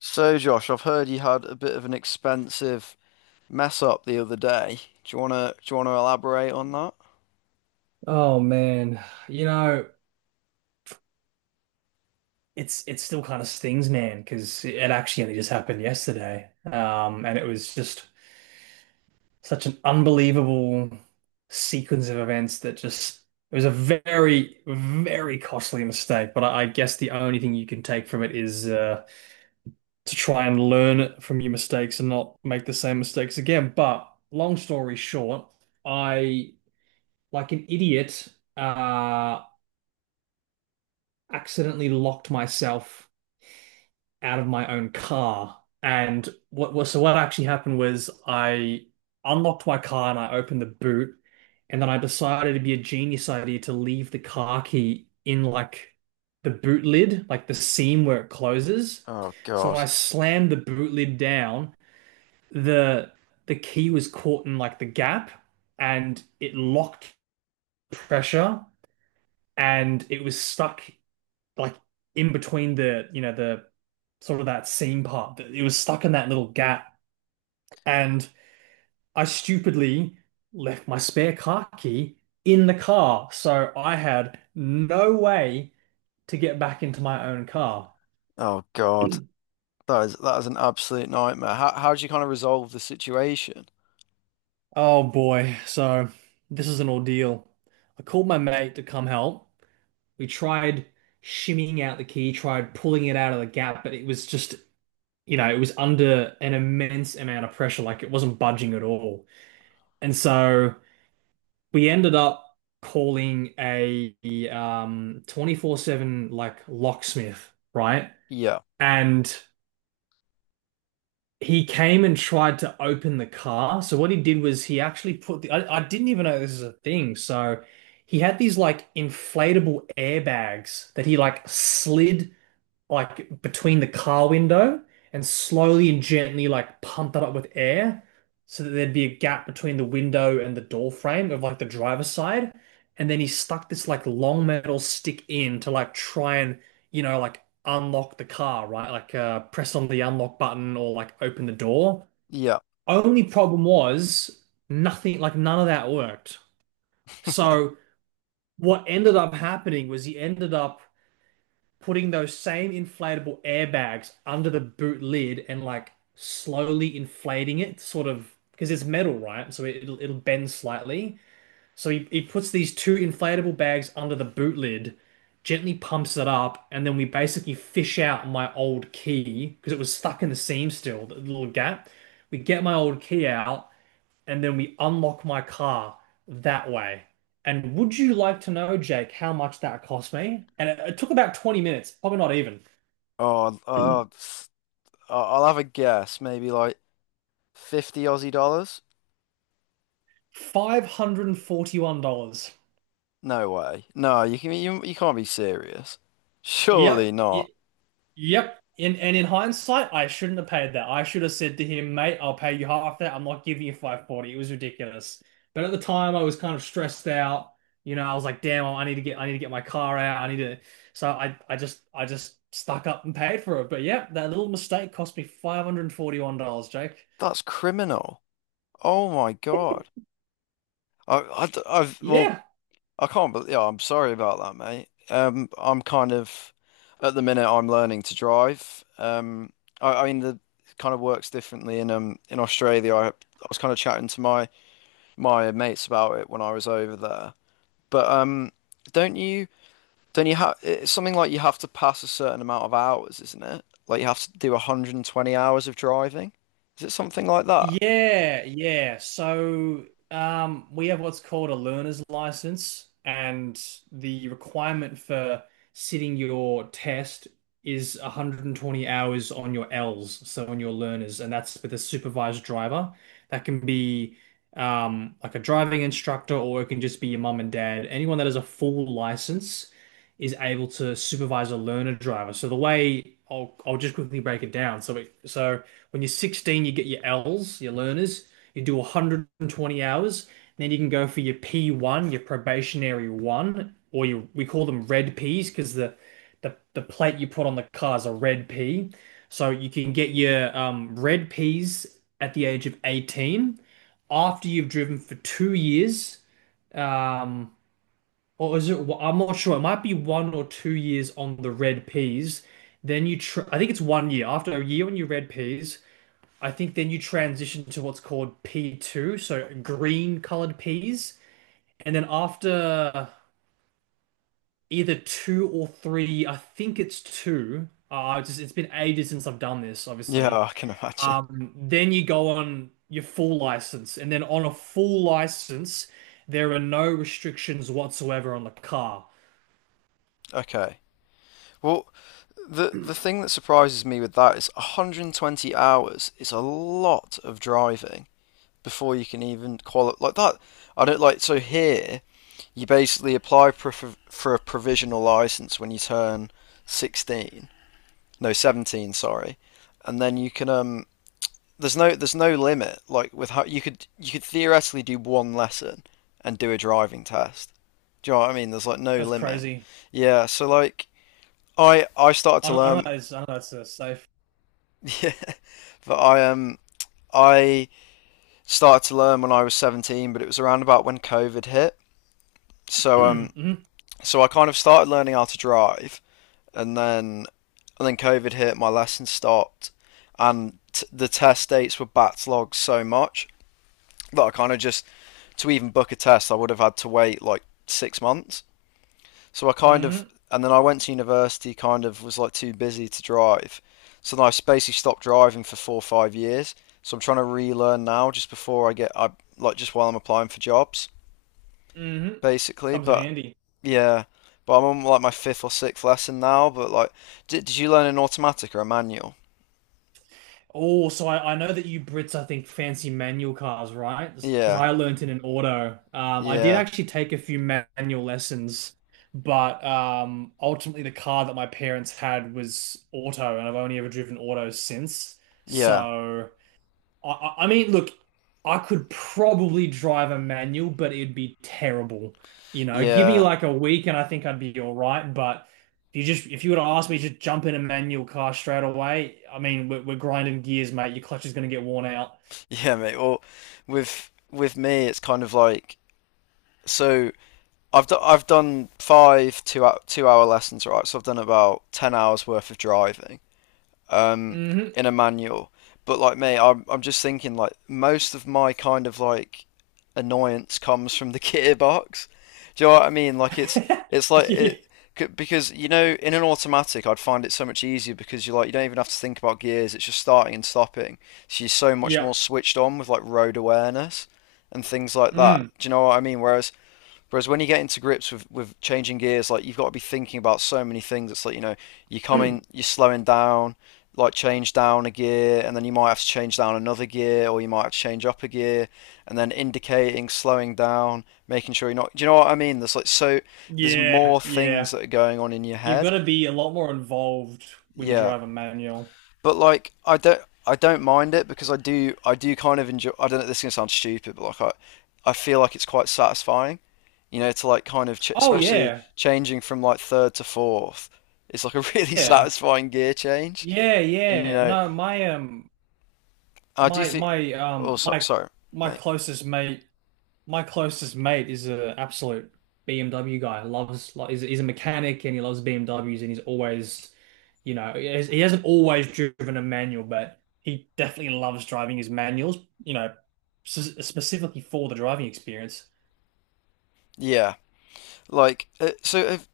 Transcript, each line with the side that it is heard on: left: So, Josh, I've heard you had a bit of an expensive mess up the other day. Do you wanna elaborate on that?
right: Oh man, you know, it still kind of stings, man, because it actually only just happened yesterday. And it was just such an unbelievable sequence of events that just it was a very, very costly mistake. But I guess the only thing you can take from it is to try and learn from your mistakes and not make the same mistakes again. But long story short, I, like an idiot, uh, accidentally locked myself out of my own car. And what was so what actually happened was I unlocked my car and I opened the boot, and then I decided it'd be a genius idea to leave the car key in like the boot lid, like the seam where it closes.
left: Oh
right: So when I
left: God.
right: slammed the boot lid down, the the key was caught in like the gap, and it locked pressure, and it was stuck, like, in between the you know the sort of, that seam part. It was stuck in that little gap, and I stupidly left my spare car key in the car, so I had no way to get back into my own car.
left: Oh God. That is an absolute nightmare. How did you kind of resolve the situation?
right: Oh boy, so this is an ordeal. I called my mate to come help. We tried shimmying out the key, tried pulling it out of the gap, but it was just, you know, it was under an immense amount of pressure. Like, it wasn't budging at all. And so we ended up calling a 24/7 like locksmith, right?
left: Yeah.
right: And he came and tried to open the car. So what he did was, he actually I didn't even know this is a thing. So he had these like inflatable airbags that he like slid like between the car window, and slowly and gently like pump that up with air so that there'd be a gap between the window and the door frame of like the driver's side. And then he stuck this like long metal stick in to like try and, you know, like unlock the car, right? Like press on the unlock button or like open the door.
left: Yeah.
right: Only problem was, nothing, like none of that worked. So what ended up happening was he ended up putting those same inflatable airbags under the boot lid and like slowly inflating it, sort of, because it's metal, right? So it, will it'll bend slightly. So he puts these two inflatable bags under the boot lid, gently pumps it up, and then we basically fish out my old key because it was stuck in the seam still, the little gap. We get my old key out and then we unlock my car that way. And would you like to know, Jake, how much that cost me? And it took about 20 minutes, probably not even.
left: Oh, uh, s- I'll have a guess. Maybe like 50 Aussie dollars?
right: $541.
left: No way. No, you can you, you can't be serious. Surely
right: Yep.
left: not.
right: Yep. And in hindsight, I shouldn't have paid that. I should have said to him, mate, I'll pay you half that. I'm not giving you 540. It was ridiculous. But at the time, I was kind of stressed out. You know, I was like, damn, I need to get my car out. I need to so I just stuck up and paid for it. But yeah, that little mistake cost me $541, Jake.
left: That's criminal. Oh my God. I, I, have
right: Yeah.
left: I can't believe, yeah, I'm sorry about that, mate. I'm kind of, at the minute, I'm learning to drive. I mean, the it kind of works differently in Australia. I was kind of chatting to my mates about it when I was over there. But don't you don't you have it's something like you have to pass a certain amount of hours, isn't it? Like you have to do 120 hours of driving. Is it something like that?
right: Yeah, yeah. So we have what's called a learner's license, and the requirement for sitting your test is 120 hours on your L's, so on your learners, and that's with a supervised driver. That can be like a driving instructor, or it can just be your mum and dad. Anyone that has a full license is able to supervise a learner driver. So the way I'll just quickly break it down. So when you're 16, you get your Ls, your learners. You do 120 hours, then you can go for your P1, your probationary one, or you we call them red Ps, because the plate you put on the car is a red P. So you can get your red Ps at the age of 18 after you've driven for 2 years. Um, or is it? I'm not sure. It might be 1 or 2 years on the red peas. Then you, tr I think it's 1 year. After a year on your red peas, I think then you transition to what's called P2, so green colored peas. And then after either two or three, I think it's two. It's just, it's been ages since I've done this,
left: Yeah,
right: obviously.
left: I can imagine.
right: Then you go on your full license, and then on a full license, there are no restrictions whatsoever on the car.
left: Okay. Well, the thing that surprises me with that is 120 hours is a lot of driving before you can even qualify like that. I don't like so here you basically apply for a provisional license when you turn 16, no 17, sorry, and then you can there's no limit like with how you could theoretically do one lesson and do a driving test. Do you know what I mean? There's like no
right: That's
left: limit.
right: crazy.
left: Yeah, so like I started
right: I
left: to
right: don't, I don't
left: learn.
right: know. I don't know. It's safe.
left: Yeah, but I started to learn when I was 17, but it was around about when COVID hit. So
right: Hmm.
left: so I kind of started learning how to drive, and then and then COVID hit, my lessons stopped, and t the test dates were backlogged so much that I kind of just to even book a test, I would have had to wait like 6 months. So I kind of,
right: Hmm.
left: and then I went to university, kind of was like too busy to drive. So then I basically stopped driving for 4 or 5 years. So I'm trying to relearn now just before I get, I like just while I'm applying for jobs,
right: Hmm.
left: basically.
right: Comes in
left: But
right: handy.
left: yeah, but I'm on like my fifth or sixth lesson now. But like, did you learn an automatic or a manual?
right: Oh, so I know that you Brits, I think, fancy manual cars, right? Because
left: Yeah,
right: I learnt in an auto. I did
left: yeah,
right: actually take a few manual lessons, but ultimately the car that my parents had was auto, and I've only ever driven auto since.
left: yeah,
right: So. I mean, look, I could probably drive a manual, but it'd be terrible. You know, give me
left: yeah,
right: like a week and I think I'd be all right. But if if you were to ask me to just jump in a manual car straight away, I mean, we're grinding gears, mate. Your clutch is going to get worn out.
left: yeah, mate. Well, with me, it's kind of like so. I've done five two-hour lessons, right? So I've done about 10 hours worth of driving um,
right: Hmm.
left: in a manual. But like me, I'm just thinking like most of my kind of like annoyance comes from the gearbox. Do you know what I mean? Like it's like
right: Yeah.
left: it c- because you know in an automatic I'd find it so much easier because you like you don't even have to think about gears. It's just starting and stopping. So you're so much
right: Yeah.
left: more switched on with like road awareness and things like that.
right: Mm.
left: Do you know what I mean? Whereas when you get into grips with changing gears, like you've got to be thinking about so many things. It's like, you know, you're coming, you're slowing down, like change down a gear, and then you might have to change down another gear, or you might have to change up a gear, and then indicating, slowing down, making sure you're not. Do you know what I mean? There's
right: Yeah.
left: more things
right: Yeah.
left: that are going on in your
right: You've got
left: head.
right: to be a lot more involved when you
left: Yeah,
right: drive a manual.
left: but like I don't mind it because I do kind of enjoy. I don't know. This is gonna sound stupid, but I feel like it's quite satisfying, you know, to like kind of ch
right: Oh
left: especially
right: yeah,
left: changing from like third to fourth. It's like a really
right: yeah,
left: satisfying gear change,
right: yeah,
left: and you
right: yeah.
left: know
right: No, my
left: I do
right: My
left: think.
right: my
left: Oh,
right: um
left: so,
right: my
left: sorry, mate.
right: closest mate is a absolute BMW guy. Loves, like, he's a mechanic, and he loves BMWs, and he's always, he hasn't always driven a manual, but he definitely loves driving his manuals, you know specifically for the driving experience.
left: Yeah, like so. If,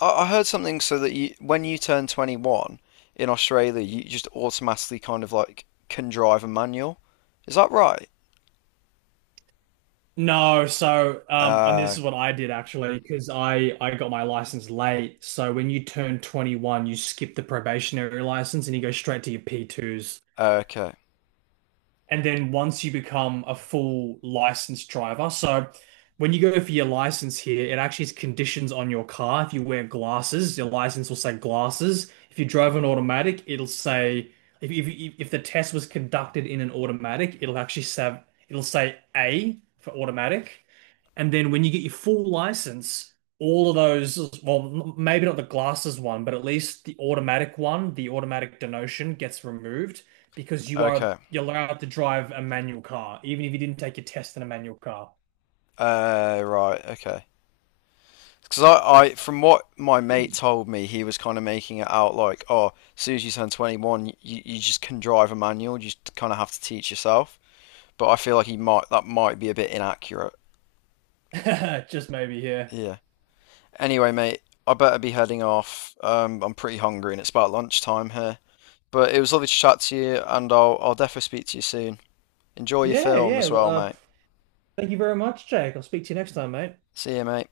left: I heard something so that you when you turn 21 in Australia, you just automatically kind of like can drive a manual. Is that right?
right: No, so and
left: Uh,
right: this is what I did, actually, because I got my license late. So when you turn 21, you skip the probationary license and you go straight to your P2s.
left: okay.
right: And then once you become a full licensed driver, so when you go for your license here, it actually is conditions on your car. If you wear glasses, your license will say glasses. If you drove an automatic, it'll say, if the test was conducted in an automatic, it'll actually say, it'll say A for automatic. And then when you get your full license, all of those, well, maybe not the glasses one, but at least the automatic one, the automatic denotion gets removed, because
left: Okay.
right: you're allowed to drive a manual car, even if you didn't take your test in a manual car.
left: Right. Okay. Because from what my mate told me, he was kind of making it out like, oh, as soon as you turn 21, you just can drive a manual. You just kind of have to teach yourself. But I feel that might be a bit inaccurate.
right: Just maybe, yeah.
left: Yeah. Anyway, mate, I better be heading off. I'm pretty hungry and it's about lunchtime here. But it was lovely to chat to you, and I'll definitely speak to you soon. Enjoy your
right: Yeah,
left: film
right: yeah.
left: as well, mate.
right: Thank you very much, Jake. I'll speak to you next time, mate.
left: See you, mate.